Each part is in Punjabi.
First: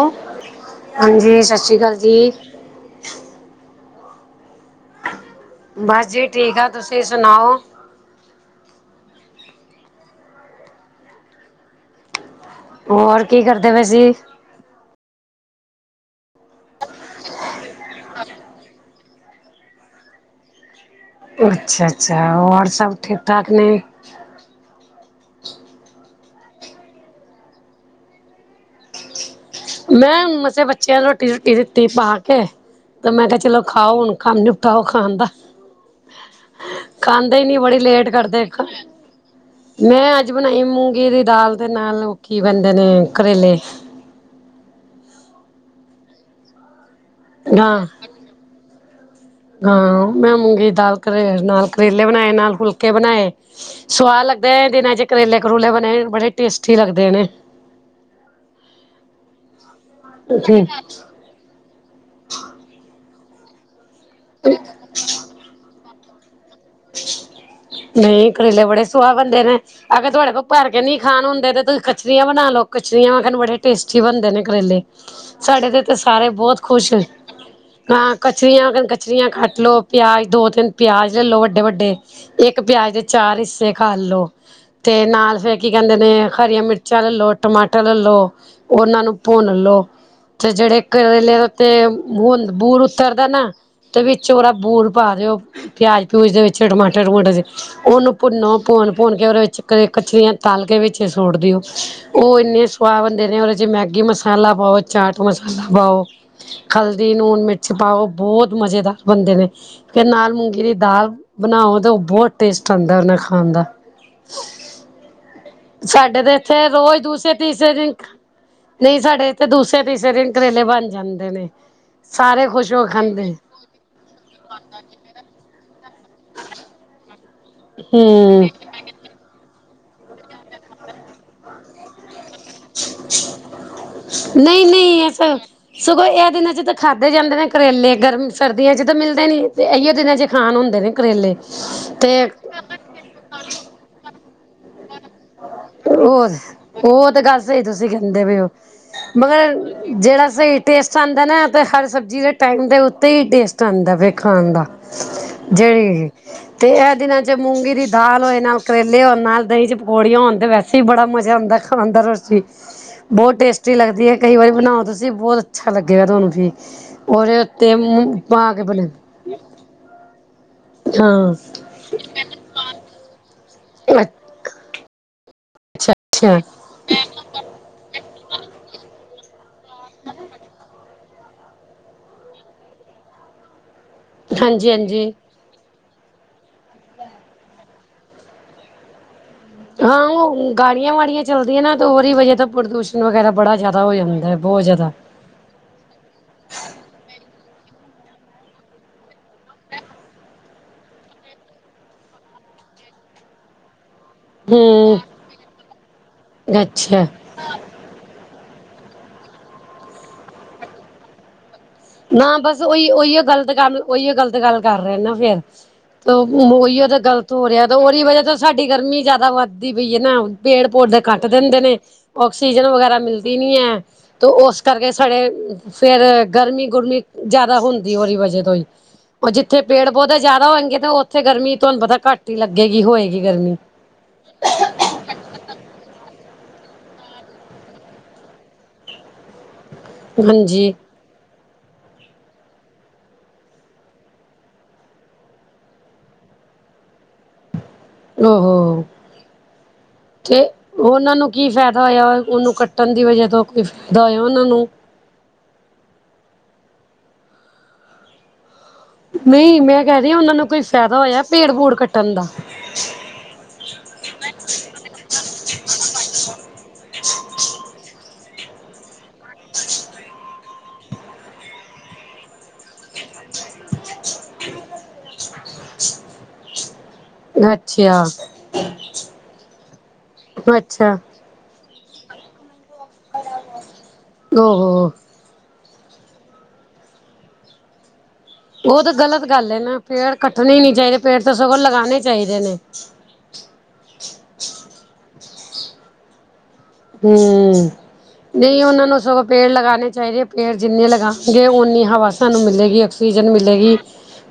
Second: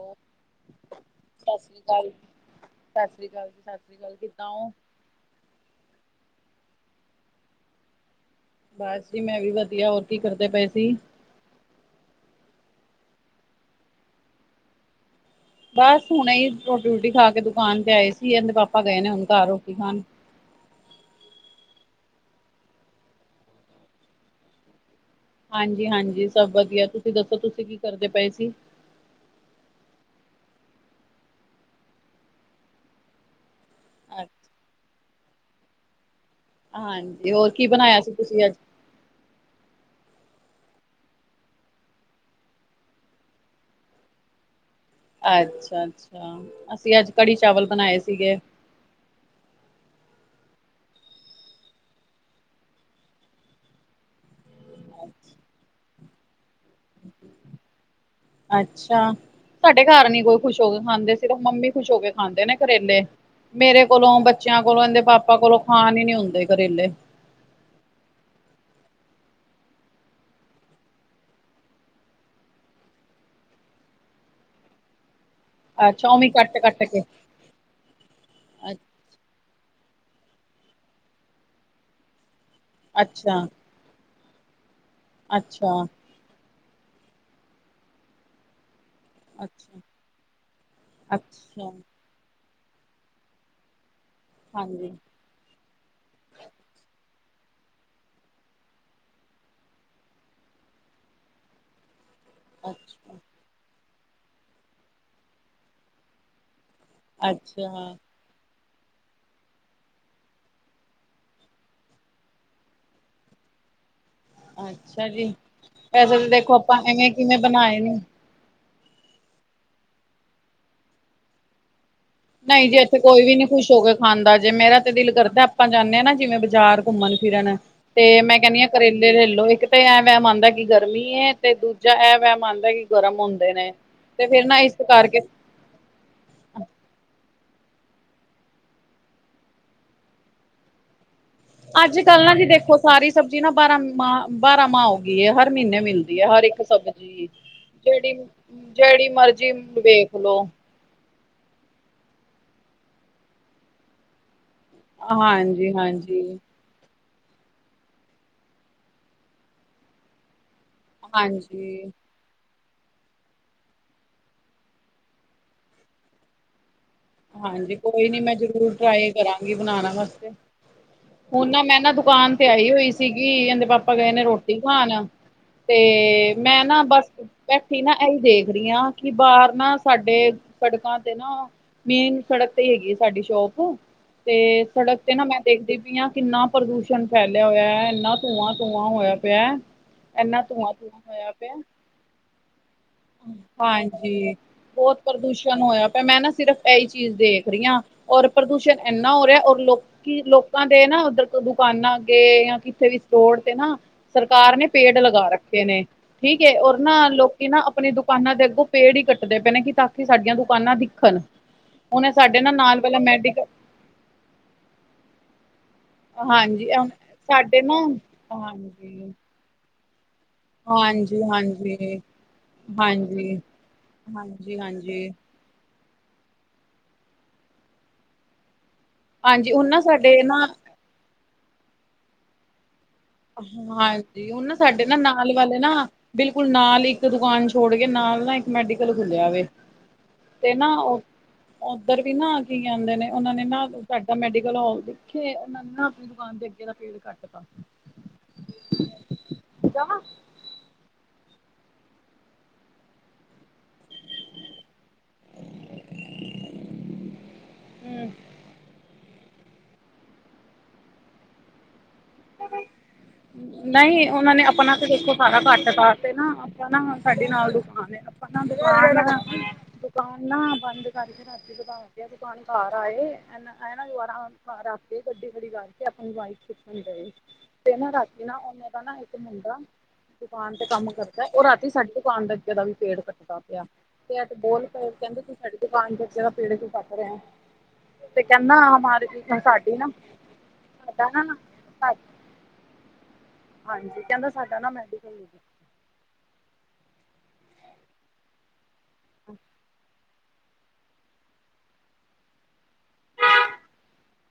ਉਹ ਹਾਂਜੀ ਸਤਿ ਸ਼੍ਰੀ ਅਕਾਲ ਜੀ ਸਤਿ ਸ੍ਰੀ ਅਕਾਲ ਸਤਿ ਸ੍ਰੀ ਅਕਾਲ ਕਿੱਦਾਂ ਹੋ ਬਸ ਜੀ ਠੀਕ ਆ ਤੁਸੀਂ ਸੁਣਾਓ ਬਸ ਜੀ ਮੈਂ ਵੀ ਵਧੀਆ ਹੋਰ ਕੀ ਕਰਦੇ ਪਏ ਸੀ। ਹੋਰ ਕੀ ਕਰਦੇ ਪਏ ਸੀ। ਬਸ ਹੁਣੇ ਹੀ ਰੋਟੀ ਰੋਟੀ ਖਾ ਕੇ ਦੁਕਾਨ ਤੇ ਆਏ ਸੀ ਇਹਦੇ ਪਾਪਾ ਗਏ ਨੇ ਹੁਣ ਘਰ ਰੋਟੀ ਖਾਣ ਅੱਛਾ ਅੱਛਾ ਔਰ ਸਭ ਠੀਕ ਠਾਕ ਨੇ ਹਾਂਜੀ ਹਾਂਜੀ ਸਭ ਵਧੀਆ ਤੁਸੀਂ ਦੱਸੋ ਤੁਸੀਂ ਕੀ ਕਰਦੇ ਪਏ ਸੀ। ਮੈਂ ਮਸੇ ਬੱਚਿਆਂ ਨੂੰ ਰੋਟੀ ਰੁਟੀ ਦਿੱਤੀ ਪਾ ਕੇ ਤੇ ਮੈਂ ਕਿਹਾ ਚਲੋ ਖਾਓ ਹੁਣ ਕੰਮ ਅੱਛਾ, ਨਿਪਟਾਓ ਖਾਣ ਦਾ ਹਾਂਜੀ, ਖਾਂਦੇ ਹੀ ਹੋਰ ਨੀ ਕੀ ਬੜੀ ਬਣਾਇਆ ਲੇਟ ਸੀ ਕਰਦੇ ਤੁਸੀਂ ਅੱਜ? ਇੱਕ ਮੈਂ ਅੱਜ ਬਣਾਈ ਮੂੰਗੀ ਦੀ ਦਾਲ ਦੇ ਨਾਲ ਉਹ ਕੀ ਕਹਿੰਦੇ ਆ ਕਰੇਲੇ ਅੱਛਾ- ਅੱਛਾ ਅਸੀਂ ਅੱਜ ਕੜੀ ਚਾਵਲ ਹਾਂ ਬਣਾਏ ਸੀਗੇ ਹਾਂ ਮੈਂ ਮੂੰਗੀ ਦਾਲ ਕਰੇ ਨਾਲ ਕਰੇਲੇ ਬਣਾਏ ਨਾਲ ਫੁਲਕੇ ਬਣਾਏ ਸਵਾਦ ਲੱਗਦਾ ਦਿਨਾਂ ਚ ਕਰੇਲੇ ਕਰੂਲੇ ਬਣੇ ਬੜੇ ਟੇਸਟੀ ਲੱਗਦੇ ਨੇ ਅੱਛਾ ਸਾਡੇ ਘਰ ਨੀ ਕੋਈ ਖੁਸ਼ ਹੋ ਕੇ ਖਾਂਦੇ ਸ਼ਿਰਫ ਮੰਮੀ ਖੁਸ਼ ਹੋ ਕੇ ਖਾਂਦੇ ਨੇ ਕਰੇਲੇ ਮੇਰੇ ਕੋਲੋਂ ਬੱਚਿਆਂ ਕੋਲੋਂ ਇਹਦੇ ਪਾਪਾ ਕੋਲੋਂ ਖਾਣ ਹੀ ਨੀ ਹੁੰਦੇ ਕਰੇਲੇ ਨਹੀਂ ਕਰੇਲੇ ਬੜੇ ਸੁਆਦ ਬਣਦੇ ਨੇ ਅਗਰ ਤੁਹਾਡੇ ਕੋਲ ਭਰ ਕੇ ਨਹੀਂ ਖਾਣ ਹੁੰਦੇ ਤੇ ਤੁਸੀਂ ਕਚਰੀਆਂ ਬਣਾ ਲਓ ਕਚਰੀਆਂ ਇਹਨੂੰ ਬੜੇ ਟੇਸਟੀ ਬਣਦੇ ਨੇ ਕਰੇਲੇ ਸਾਡੇ ਤੇ ਅੱਛਾ ਸਾਰੇ ਉਵੇਂ ਬਹੁਤ ਕੱਟ-ਕੱਟ ਖੁਸ਼ ਕੇ ਹਾਂ ਕਚਰੀਆਂ ਕਚਰੀਆਂ ਕੱਟ ਲੋ ਪਿਆਜ ਦੋ ਤਿੰਨ ਪਿਆਜ ਲੈ ਲੋ ਵੱਡੇ ਵੱਡੇ ਇੱਕ ਪਿਆਜ ਦੇ ਚਾਰ ਅੱਛਾ-ਅੱਛਾ, ਹਿੱਸੇ ਖਾ ਲੋ ਤੇ ਨਾਲ ਫਿਰ ਕੀ ਅੱਛਾ ਕਹਿੰਦੇ ਨੇ ਹਰੀਆਂ ਮਿਰ ਚੱਲ ਲਓ ਟਮਾਟਰ ਲੈ ਲਓ ਉਨਾਂ ਨੂੰ ਭੁੰਨ ਅੱਛਾ, ਲਓ ਤੇ ਜਿਹੜੇ ਕਰੇਲੇ ਦੇ ਅੱਛਾ, ਉੱਤੇ ਬੂਰ ਬੂਰ ਉਤਰਦਾ ਨਾ ਤੇ ਵਿੱਚ ਉਹਰਾ ਬੂਰ ਹਾਂਜੀ। ਪਾ ਦਿਓ ਪਿਆਜ ਪਿਊਜ ਦੇ ਵਿੱਚ ਟਮਾਟਰ ਟਮੂਟਰ ਦੇ ਉਹਨੂੰ ਭੁੰਨੋ ਭੁੰਨ ਭੁੰਨ ਕੇ ਉਹਦੇ ਵਿੱਚ ਕਚਰੀਆਂ ਤਲ ਕੇ ਵਿੱਚ ਸੁੱਟ ਦਿਓ। ਉਹ ਇੰਨੇ ਸਵਾਦ ਬੰਨਦੇ ਨੇ ਉਹਦੇ ਚ ਮੈਗੀ ਮਸਾਲਾ ਪਾਓ ਚਾਟ ਮਸਾਲਾ ਪਾਓ ਹਲਦੀ ਨੂਣ ਮਿਰਚ ਪਾਓ ਅੱਛਾ-ਅੱਛਾ ਬਹੁਤ ਮਜ਼ੇਦਾਰ ਬਣਦੇ ਨੇ ਫਿਰ ਨਾਲ ਮੂੰਗੀ ਦੀ ਦਾਲ ਬਣਾਓ ਤਾਂ ਉਹ ਬਹੁਤ ਟੇਸਟ ਆਂਦਾ ਉਹਦੇ ਖਾਣ ਦਾ। ਜੀ। ਵੈਸੇ ਸਾਡੇ ਤਾਂ ਤੇ ਦੇਖੋ ਇੱਥੇ ਆਪਾਂ ਰੋਜ਼ ਐਵੇਂ ਦੂਸਰੇ ਕਿਵੇਂ ਤੀਸਰੇ ਬਣਾਏ ਦਿਨ ਨੇ ਨਹੀਂ ਸਾਡੇ ਇੱਥੇ ਦੂਸਰੇ ਤੀਸਰੇ ਦਿਨ ਕਰੇਲੇ ਬਣ ਜਾਂਦੇ ਨੇ ਸਾਰੇ ਨਹੀਂ ਖੁਸ਼ ਜੀ ਹੋ ਕੇ ਇੱਥੇ ਕੋਈ ਖਾਂਦੇ ਵੀ ਨੀ ਖੁਸ਼ ਹੋ ਕੇ ਖਾਂਦਾ ਜੇ ਮੇਰਾ ਤੇ ਦਿਲ ਕਰਦਾ ਆਪਾਂ ਜਾਂਨੇ ਆ ਨਾ ਜਿਵੇਂ ਬਾਜ਼ਾਰ ਘੁੰਮਣ ਫਿਰਨ ਤੇ ਮੈਂ ਹਮ ਕਹਿਨੀ ਆ ਕਰੇਲੇ ਲੈਲੋ ਇੱਕ ਤੇ ਐ ਵੈਮ ਆਂਦਾ ਕਿ ਗਰਮੀ ਏ ਤੇ ਦੂਜਾ ਐ ਵੈਮ ਆਂਦਾ [unintelligible] ਗਰਮ ਹੁੰਦੇ ਨੇ ਤੇ ਫੇਰ ਨਾ ਇਸ ਕਰਕੇ ਸਗੋ ਐ ਦਿਨਾਂ ਚ ਤਾ ਖਾਧੇ ਜਾਂਦੇ ਨੇ ਕਰੇਲੇ ਗਰਮ ਸਰਦੀਆ ਚ ਤਾ ਮਿਲਦੇ ਨੀ ਐਇਯੋ ਦਿਨਾ ਚ ਖਾਣ ਹੁੰਦੇ ਨੇ ਕਰੇਲੇ। ਅੱਜ ਕੱਲ ਤੇ ਨਾ ਜੀ ਦੇਖੋ ਸਾਰੀ ਸਬਜ਼ੀ ਨਾ ਬਾਰਾ ਮਾ ਬਾਰਾ ਮਾ ਹੋ ਗੀ ਏ ਹਰ ਮੀਨੇ ਮਿਲਦੀ ਐ ਉਹ ਹਰ ਇੱਕ ਉਹ ਤੇ ਸਬਜ਼ੀ ਗੱਲ ਸਹੀ ਤੁਸੀਂ ਕਹਿੰਦੇ ਜੇੜੀ-ਜੇੜੀ ਮਰਜ਼ੀ ਵੇਖ ੜਾ ਲੋ ਸਈ ਟੇਸਟ ਆਂਦਾ ਨਾ ਤੇ ਹਰ ਸਬਜ਼ੀ ਦੇ ਟਾਈਮ ਦੇ ਉੱਤੇ ਈ ਟੇਸਟ ਆਂਦਾ ਵੇ ਖਾਣ ਦਾ। ਹਾਂਜੀ ਜੇਹੜੀ ਜੀ ਹਾਂਜੀ ਤੇ ਐ ਦਿਨਾਂ ਚ ਮੂੰਗੀ ਦੀ ਦਾਲ ਹੋਏ ਨਾਲ ਕਰੇਲੇ ਹੋਣ ਨਾਲ ਦਈ ਚ ਪਕੌੜੀਆਂ ਹੋਣ ਤੇ ਵੈਸੇ ਸੱਚੀ ਬੜਾ ਮਜ਼ਾ ਆਂਦਾ ਖਾਣ ਹਾਂਜੀ ਦਾ ਰੋਚੀ। ਬੋਤ ਟੇਸਟੀ ਲੱਗਦੀ ਐ ਕਈ ਵਾਰੀ ਬਣਾਓ ਤੁਸੀਂ ਬੋਹਤ ਅੱਛਾ ਲੱਗੇਗਾ ਤੁਹਾਨੂੰ ਵੀ। ਉਹਦੇ ਉੱਤੇ ਹਾਂਜੀ ਕੋਈ ਨੀ ਮੂੰ ਮੈਂ ਪਾ ਕੇ ਜ਼ਰੂਰ ਬਨਾ ਟਰਾਈ ਕਰਾਂਗੀ ਬਣਾਣਾ ਆਸਤੇ ਹਾਂ ਹੁਣ ਨਾ ਮੈਂ ਨਾ ਦੁਕਾਨ ਤੇ ਆਈ ਹੋਈ ਸ ਸੀਗੀ ਏਂਦੇ ਪਾਪਾ ਗਏ ਨੇ ਰੋਟੀ ਖਾਣ ਤੇ ਅੱਛਾ ਅੱਛਾ ਮੈਂ ਨਾ ਬਸ ਬੈਠੀ ਨਾ ਏਈ ਦੇਖ ਰਹੀ ਆ ਕਿ ਬਾਰ ਨਾ ਸਾਡੇ ਸੜਕਾਂ ਤੇ ਨਾ ਮੇਨ ਸੜਕ ਤੇ ਈ ਹੈਗੀ ਐ ਸਾਡੀ ਸ਼ੋਪ ਤੇ ਹਾਂਜੀ ਸੜਕ ਹਾਂਜੀ ਤੇ ਨਾ ਮੈਂ ਦੇਖਦੀ ਪਈ ਆ ਕਿੰਨਾ ਪ੍ਰਦੂਸ਼ਣ ਫੈਲਿਆ ਹੋਇਆ ਐਨਾ ਧੂੰਆਂ- ਧੂੰਆਂ ਹੋਇਆ ਪਿਆ। ਹਾਂ ਇੰਨਾ ਉਹ ਧੂੰਆਂ ਗਾੜੀਆਂ ਧੂੰਆਂ ਵਾੜੀਆਂ ਹੋਇਆ ਪਿਆ ਚੱਲਦੀਆਂ ਨਾ ਤਾ ਉਹਦੀ ਵਜ੍ਹਾ ਤਾ ਪ੍ਰਦੂਸ਼ਣ ਵਗੈਰਾ ਬੜਾ ਜਾਦਾ ਹੋ ਹਾਂਜੀ ਜਾਂਦਾ ਬੋਤ ਜਾਦਾ। ਬਹੁਤ ਪ੍ਰਦੂਸ਼ਣ ਹੋਇਆ ਪਿਆ ਮੈਂ ਨਾ ਸਿਰਫ ਐਈ ਚੀਜ਼ ਦੇਖ ਰੀ ਆ ਔਰ ਪ੍ਰਦੂਸ਼ਣ ਐਨਾ ਹੋ ਰਿਹਾ ਔਰ ਲੋਕ ਕੀ ਲੋਕਾਂ ਦੇ ਨਾ ਉੱਧਰ ਕੋ ਦੁਕਾਨਾਂ ਅੱਗੇ ਜਾਂ ਕਿੱਥੇ ਵੀ ਸਟੋਰ ਤੇ ਨਾ ਸਰਕਾਰ ਨੇ ਪੇੜ ਹੂੰ ਲਗਾ ਰੱਖੇ ਨੇ ਠੀਕ ਐ ਔਰ ਅੱਛਾ ਨਾ ਲੋਕ ਕੀ ਨਾ ਅਪਨੇ ਦੁਕਾਨਾਂ ਦੇ ਅੱਗੋਂ ਪੇੜ ਈ ਕੱਟਦੇ ਪਏ ਨੇ ਕਿ ਤਾਂ ਕਿ ਸਾਡੀਆਂ ਦੁਕਾਨਾਂ ਦਿਖਨ। ਹਾਂ ਬਸ ਉ ਉਹੀਓ ਗਲ ਤੇ ਗੱਲ ਉਹੀਓ ਗਲ ਤੇ ਗੱਲ ਕਰ ਰੇ ਆ ਨਾ ਫੇਰ। ਤੋ ਹਾਂਜੀ ਅ ਉਹੀਓ ਤਾਂ ਗਲਤ ਹੋ ਸਾਡੇ ਰਿਆ ਨਾ ਤਾਂ ਉਹਦੀ ਵਜ੍ਹਾ ਤੋਂ ਸਾਡੀ ਗਰਮੀ ਹਾਂਜੀ ਜਾਦਾ ਵੱਧਦੀ ਪਈ ਐ ਨਾ। ਪੇੜ ਪੋਦੇ ਹਾਂਜੀ ਕੱਟ ਦਿੰਦੇ ਨੇ ਹਾਂਜੀ ਆਕਸੀਜਨ ਵਗੈਰਾ ਮਿਲਦੀ ਹਾਂਜੀ ਨੀ ਐ। ਤੋ ਹਾਂਜੀ ਉਸ ਕਰਕੇ ਹਾਂਜੀ ਸਾਡੇ ਫੇਰ ਗਰਮੀ-ਗੁਰਮੀ ਜਾਦਾ ਹੁੰਦੀ ਓਦੀ ਵਜਾ ਤੋਂ ਈ। ਉਹ ਹਾਂਜੀ ਜਿੱਥੇ ਹੁਣ ਨਾ ਪੇੜ ਪੋਦੇ ਸਾਡੇ ਨਾ ਜਾਦਾ ਹੋਣਗੇ ਤਾਂ ਉੱਥੇ ਗਰਮੀ ਤੁਹਾਨੂੰ ਪਤਾ ਘੱਟ ਈ ਲੱਗੇਗੀ ਹੋਏਗੀ। ਗਰਮੀ ਹਾਂਜੀ ਉਹ ਨਾ ਸਾਡੇ ਨਾ ਨਾਲ ਵਾਲੇ ਨਾ ਬਿਲਕੁਲ ਨਾਲ ਇੱਕ ਦੁਕਾਨ ਛੋੜ ਕੇ ਨਾਲ ਨਾ ਇੱਕ ਮੈਡੀਕਲ ਖੁੱਲਿਆ ਵੇ। ਤੇ ਨਾ ਹਾਂਜੀ ਔ ਏਧਰ ਵੀ ਨਾ ਆ ਕੀ ਕੇਦੇ ਨੇ ਉਹਨਾਂ ਨੇ ਨਾ ਸਾਡਾ ਮੈਡੀਕਲ [unintelligible] ਉਹ ਨੇ ਨਾ ਦੁਕਾਨ ਦੇ ਅੱਗੇ ਦਾ ਪੇੜ ਕੱਟ ਤਾ। ਔ ਹੋ। ਜਾਵਾਂ ਤੇ ਉਨਾਂ ਨੂੰ ਕੀ ਫੇਦਾ ਹੋਇਆ ਉਨੂੰ ਕੱਟਣ ਦੀ ਵਜ੍ਹਾ ਤੋਂ ਕੋਈ ਫੇਦਾ ਹੋਇਆ ਉਨਾਂ ਨੂੰ। ਹੂੰ ਨੵਈ ਮੈਂ ਕੈ ਰੀ ਆ ਉਨਾਂ ਨੂੰ ਕੋਈ ਫਾਇਦਾ ਹੋਇਆ ਪੇੜ ਪੂੜ ਕੱਟਣ ਦਾ। ਨਈ ਉਨਾਂ ਨੇ ਆਪਣਾ ਤੇ ਦੇਖੋ ਸਾਰਾ ਕੱਟ ਤਾ ਤੇ ਨਾ ਆਪਾ ਨਾ ਸਾਡੇ ਨਾਲ ਦੀ ਦੁਕਾਨ ਐ ਆਪਾ ਦੁਕਾਨ, ਦੁਕਾਨ ਨਾ ਬੰਦ ਕਰਕੇ ਰਾਤੀ ਦੁਕਾਨ [unintelligible] ਕਾਰ ਆਏ ਐ ਨਾ ਦੁਬਾਰ ਰੱਖ ਕੇ ਗੱਡੀ ਖੜੀ ਕਰਕੇ ਅਪਣੀ ਬਾਈਕ ਚੂਕਨ ਗਏ। ਤੇ ਨਾ ਅੱਛਾ ਰਾਤੀ ਨਾ ਓਨਾ ਦਾ ਨਾ ਇੱਕ ਮੁੰਡਾ ਦੁਕਾਨ ਤੇ ਕੰਮ ਅੱਛਾ ਕਰ ਉਹ ਰਾਤੀ ਸਾਡੀ ਦੁਕਾਨ ਦੇ ਅੱਗੇ ਦਾ ਵੀ ਪੇੜ ਕੱਟਦਾ ਪਿਆ ਐ ਤੇ ਬੋਲ ਓਹੋ ਪਏ ਕੇਦੇ ਤੂੰ ਸਾਡੀ ਦੁਕਾਨ ਦੇ ਅੱਗੇ ਦਾ ਪੇੜ ਕਿਉ ਕੱਟ ਰਿਹਾ। ਕਹਿੰਦਾ ਤੇ ਉਹ ਤੇ ਹਮਾਰੀ ਗਲਤ ਗੱਲ ਏ ਸਾਡੀ ਨਾ ਪੇੜ ਕੱਟਣੇ ਨੀ ਚਾਈਦੇ ਸਾਡਾ ਪੇੜ ਤੇ ਨਾ ਸਗੋਂ ਲਗਾਣੇ ਚਾਈਦੇ ਨੇ। ਹਾਂਜੀ ਕਹਿੰਦਾ ਸਾਡਾ ਨਾ ਮੈਡੀਕਲ ਹੂੰ, ਨਈ ਉਹਨਾਂ ਨੂੰ ਸਗੋਂ ਪੇੜ ਲਗਾਣੇ ਚਾਹੀਦੇ ਪੇੜ ਜਿੰਨੇ ਲਗਾਣਗੇ ਓਨੀ ਹਵਾ ਸਾਨੂੰ ਮਿਲੇਗੀ ਆਕਸੀਜਨ ਮਿਲੇਗੀ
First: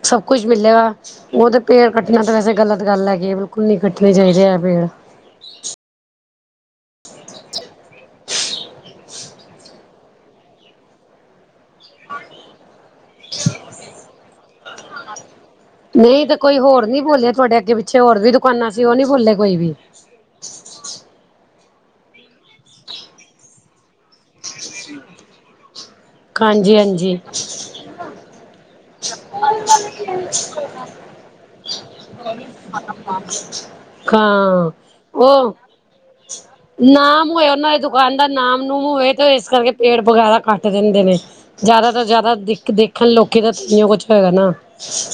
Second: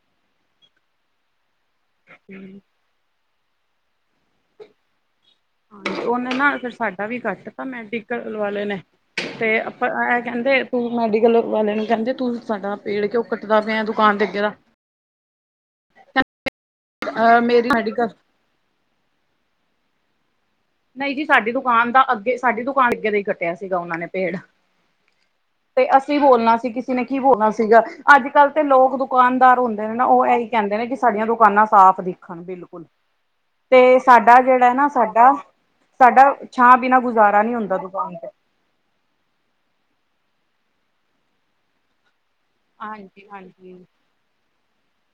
ਸਭ ਕੁਛ ਮਿਲੇਗਾ ਉਹ ਤੇ ਪੇੜ ਕੱਟਣਾ ਤਾ ਵੈਸੇ ਗਲਤ ਗੱਲ ਹੈਗੀ ਏ ਬਿਲਕੁਲ ਨੀਂ ਕੱਟਣੇ ਚਾਹੀਦੇ ਏ ਪੇੜ ਉਹਨੇ ਨਾ ਫੇਰ ਸਾਡਾ ਵੀ ਕੱਟ ਤਾਂ ਮੈਡੀਕਲ ਵਾਲੇ ਨੇ ਤੇ ਆਪਾ ਐਹ ਕਹਿੰਦੇ ਤੂੰ ਮੈਡੀਕਲ ਵਾਲੇ ਨੂੰ ਕਹਿੰਦੇ ਤੂੰ ਸਾਡਾ ਪੇੜ ਕਿਉਂ ਕੱਟਦਾ ਪਿਆ ਦੁਕਾਨ ਦੇ ਅੱਗੇ ਦਾ ਨਹੀਂ ਤੇ ਕੋਈ ਹੋਰ ਨੀ ਬੋਲਿਆ ਅ ਤੁਹਾਡੇ ਮੇਰੀ ਅੱਗੇ ਪਿੱਛੇ ਮੈਡੀਕਲ ਹੋਰ ਵੀ ਦੁਕਾਨਾਂ ਸੀ ਉਹ ਨੀ ਬੋਲੇ ਕੋਈ ਵੀ ਨਹੀਂ ਜੀ ਸਾਡੀ ਦੁਕਾਨ ਦਾ ਅੱਗੇ ਸਾਡੀ ਦੁਕਾਨ ਅੱਗੇ ਦਾ ਹੀ ਕੱਟਿਆ ਸੀਗਾ ਉਹਨਾਂ ਨੇ ਪੇੜ ਤੇ ਅਸੀਂ ਬੋਲਣਾ ਸੀ ਹਾਂਜੀ ਕਿਸੇ ਨੇ ਹਾਂਜੀ ਕੀ ਬੋਲਣਾ ਸੀਗਾ ਅੱਜ ਕੱਲ੍ਹ ਤੇ ਲੋਕ ਦੁਕਾਨਦਾਰ ਹੁੰਦੇ ਨੇ ਨਾ ਉਹ ਐਹੀ ਕਹਿੰਦੇ ਨੇ ਕਿ ਸਾਡੀਆਂ ਦੁਕਾਨਾਂ ਸਾਫ਼ ਦਿਖਣ ਬਿਲਕੁਲ ਤੇ ਸਾਡਾ ਹਾਂ ਜਿਹੜਾ ਨਾ ਓ ਸਾਡਾ ਸਾਡਾ ਛਾਂ ਬਿਨਾਂ ਨਾਮ ਗੁਜ਼ਾਰਾ ਹੋਏ ਨਹੀਂ ਉਹਨਾਂ ਹੁੰਦਾ ਦੀ ਦੁਕਾਨ ਦਾ ਤੇ ਨਾਮ ਨੂਮ ਹੋਏ ਤੇ ਇਸ ਕਰਕੇ ਪੇੜ ਵਗੈਰਾ ਕੱਟ ਦਿੰਦੇ ਨੇ ਜਿਆਦਾ ਤੋਂ ਜਿਆਦਾ ਦੇਖ ਦੇਖਣ ਹਾਂਜੀ ਲੋਕ ਤਾਂ ਹਾਂਜੀ ਤਾਂਹੀ ਓ ਕੁਛ ਹੈਗਾ ਨਾ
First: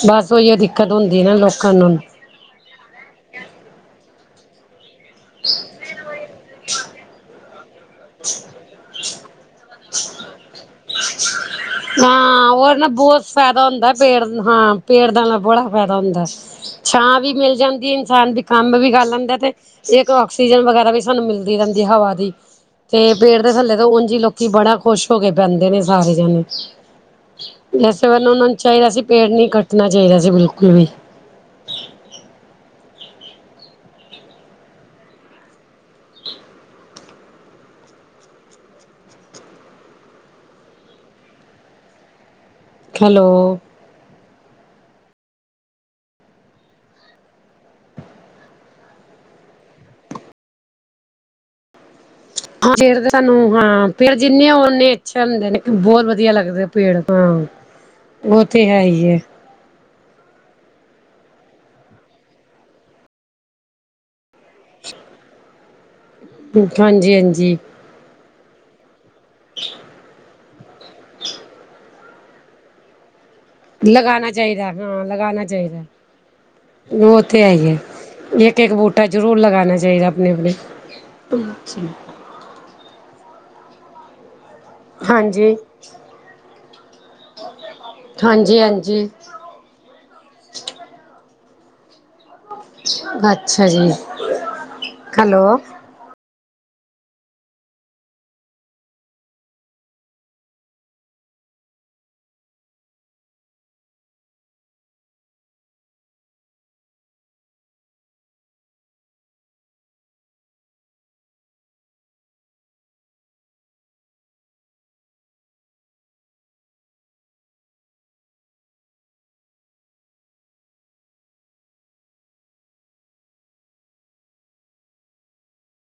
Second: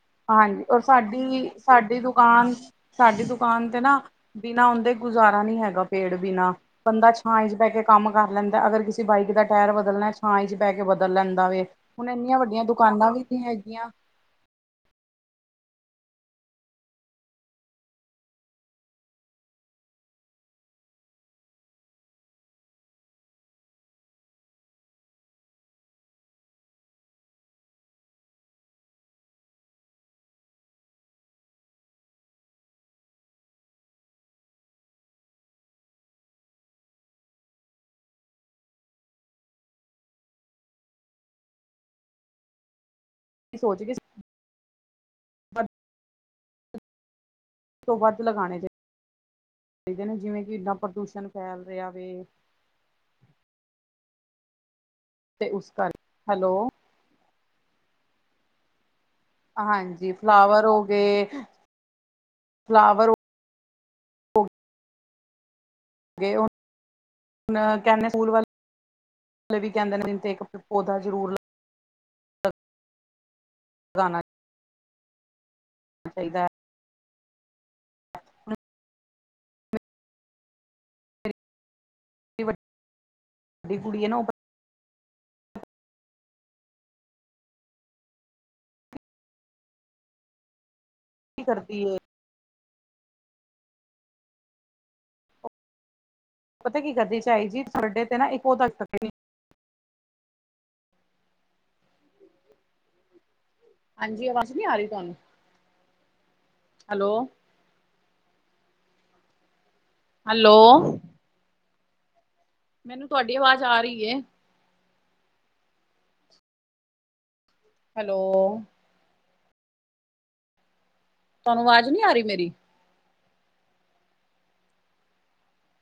ਬਸ ਉਹੀ ਓ ਹਾਂਜੀ ਔਰ ਦਿੱਕਤ ਹੁੰਦੀ ਆ ਨਾ ਸਾਡੀ ਲੋਕਾਂ ਨੂੰ ਸਾਡੀ ਦੁਕਾਨ ਸਾਡੀ ਦੁਕਾਨ ਤੇ ਨਾ ਬਿਨਾਂ ਉਦੇ ਗੁਜ਼ਾਰਾ ਨੀ ਹੈਗਾ ਪੇੜ ਬਿਨਾਂ ਬੰਦਾ ਛਾਂਏ ਚ ਬਹਿ ਕੇ ਕੰਮ ਕਰ ਲੈਂਦਾ ਅਗਰ ਕਿਸੇ ਬਾਈਕ ਦਾ ਟਾਇਰ ਬਦਲ ਣੇ ਛਾਂਏ ਚ ਬਹਿ ਕੇ ਬਦਲ ਲੈਂਦਾ ਵੇ ਹੁਣ ਇੰਨੀਆਂ ਹਾਂ ਵੱਡੀਆਂ ਉਹ ਨਾ ਦੁਕਾਨਾਂ ਬਹੁਤ ਵੀ ਨੀ ਫਾਇਦਾ ਹੈਗੀਆਂ ਹੁੰਦਾ ਪੇੜ ਹਾਂ ਪੇੜ ਦਾ ਨਾ ਬੜਾ ਫਾਇਦਾ ਹੁੰਦਾ ਛਾਂ ਵੀ ਮਿਲ ਜਾਂਦੀ ਇਨਸਾਨ ਦੀ ਕੰਮ ਵੀ ਕਰ ਲੈਂਦਾ ਤੇ ਇੱਕ ਆਕਸੀਜਨ ਵਗੈਰਾ ਵੀ ਸਾਨੂੰ ਮਿਲਦੀ ਰਹਿੰਦੀ ਹਵਾ ਦੀ ਤੇ ਪੇੜ ਦੇ ਥੱਲੇ ਤੇ ਉਝ ਹੀ ਲੋਕੀ ਬੜਾ ਖੁਸ਼ ਹੋ ਕੇ ਬਹਿਦੇ ਨੇ ਸਾਰੇ ਜਣੇ ਵੈਸੇ ਉਨ ਉਹਨਾ ਨੂੰ ਚਾਹੀਦਾ ਸੀ ਪੇੜ ਨੀ ਕੱਟਣਾ ਚਾਹੀਦਾ ਸੀ ਬਿਲਕੁਲ ਵੀ ਹੈਲੋ [unintelligible] ਤੋਂ ਵੱਧ ਲਗਾਨੇ ਚਾਹੀ ਚਾਹੀਦੇ ਨੇ ਜਿਵੇਂ ਕਿ ਇਨਾ ਪ੍ਰਦੂਸ਼ਣ ਫੈਲ ਰਿਹਾ ਵੇ ਪੇੜ ਤਾਂ ਸਾਨੂੰ ਹਾਂ ਫੇਰ ਜਿੰਨੇ ਆ ਉਨੇ ਅੱਛੇ ਹੁੰਦੇ ਤੇ ਨੇ ਉਸ ਕਰ ਬਹੁਤ ਵਧੀਆ ਹੈਲੋ ਲੱਗਦੇ ਪੇੜ ਹਾਂ ਉਹ ਤੇ ਹੈ ਈ ਏ ਹਾਂਜੀ ਫਲਾਵਰ ਹੋ ਗਏ ਫਲਾਵਰ [inaudible] ਹੋਗੇ ਹਾਂਜੀ-ਹਾਂਜੀ ਹੁਣ ਕਹਿੰਦੇ ਸਕੂਲ ਵਾਲੇ ਵੀ ਕਹਿੰਦੇ ਨੇ ਤੇ ਇੱਕ ਪੌਦਾ ਜ਼ਰੂਰ ਲਾਓ ਲਗਾਉਣਾ ਲਗਾਣਾ ਚਾਹੀਦਾ, ਹਾਂ ਲਗਾਣਾ ਚਾਹੀਦਾ ਚਾਹੀਦਾ ਉਹ ਤੇ ਹੈ ਇਸ ਏ ਇੱਕ ਇੱਕ ਬੂਟਾ ਜ਼ਰੂਰ ਲਗਾਣਾ ਚਾਹੀਦਾ ਆਪਣੇ-ਆਪਣੇ ਵੱਡੀ ਕੁੜੀ ਐ ਨਾ ਉਹ ਹਾਂਜੀ, ਹਾਂਜੀ-ਹਾਂਜੀ ਕੀ ਕਰਦੀ ਏ ਅੱਛਾ ਜੀ, ਹੈਲੋ ਪਤਾ ਕੀ ਕਦੇ ਚਾਈ ਜੀ ਤੁਹਾਡੇ ਤੇ ਨਾ ਇੱਕੋ [inaudible] ਹਾਂਜੀ ਅਵਾਜ਼ ਨੀ ਆ ਰੀ ਤੁਹਾਨੂੰ। ਹੈਲੋ ਹੈਲੋ ਮੈਨੂੰ ਤੁਹਾਡੀ ਆਵਾਜ਼ ਆ ਰਹੀ ਏ। ਹੈਲੋ ਤੁਹਾਨੂੰ ਆਵਾਜ਼ ਨੀਂ ਆ ਰੀ ਮੇਰੀ।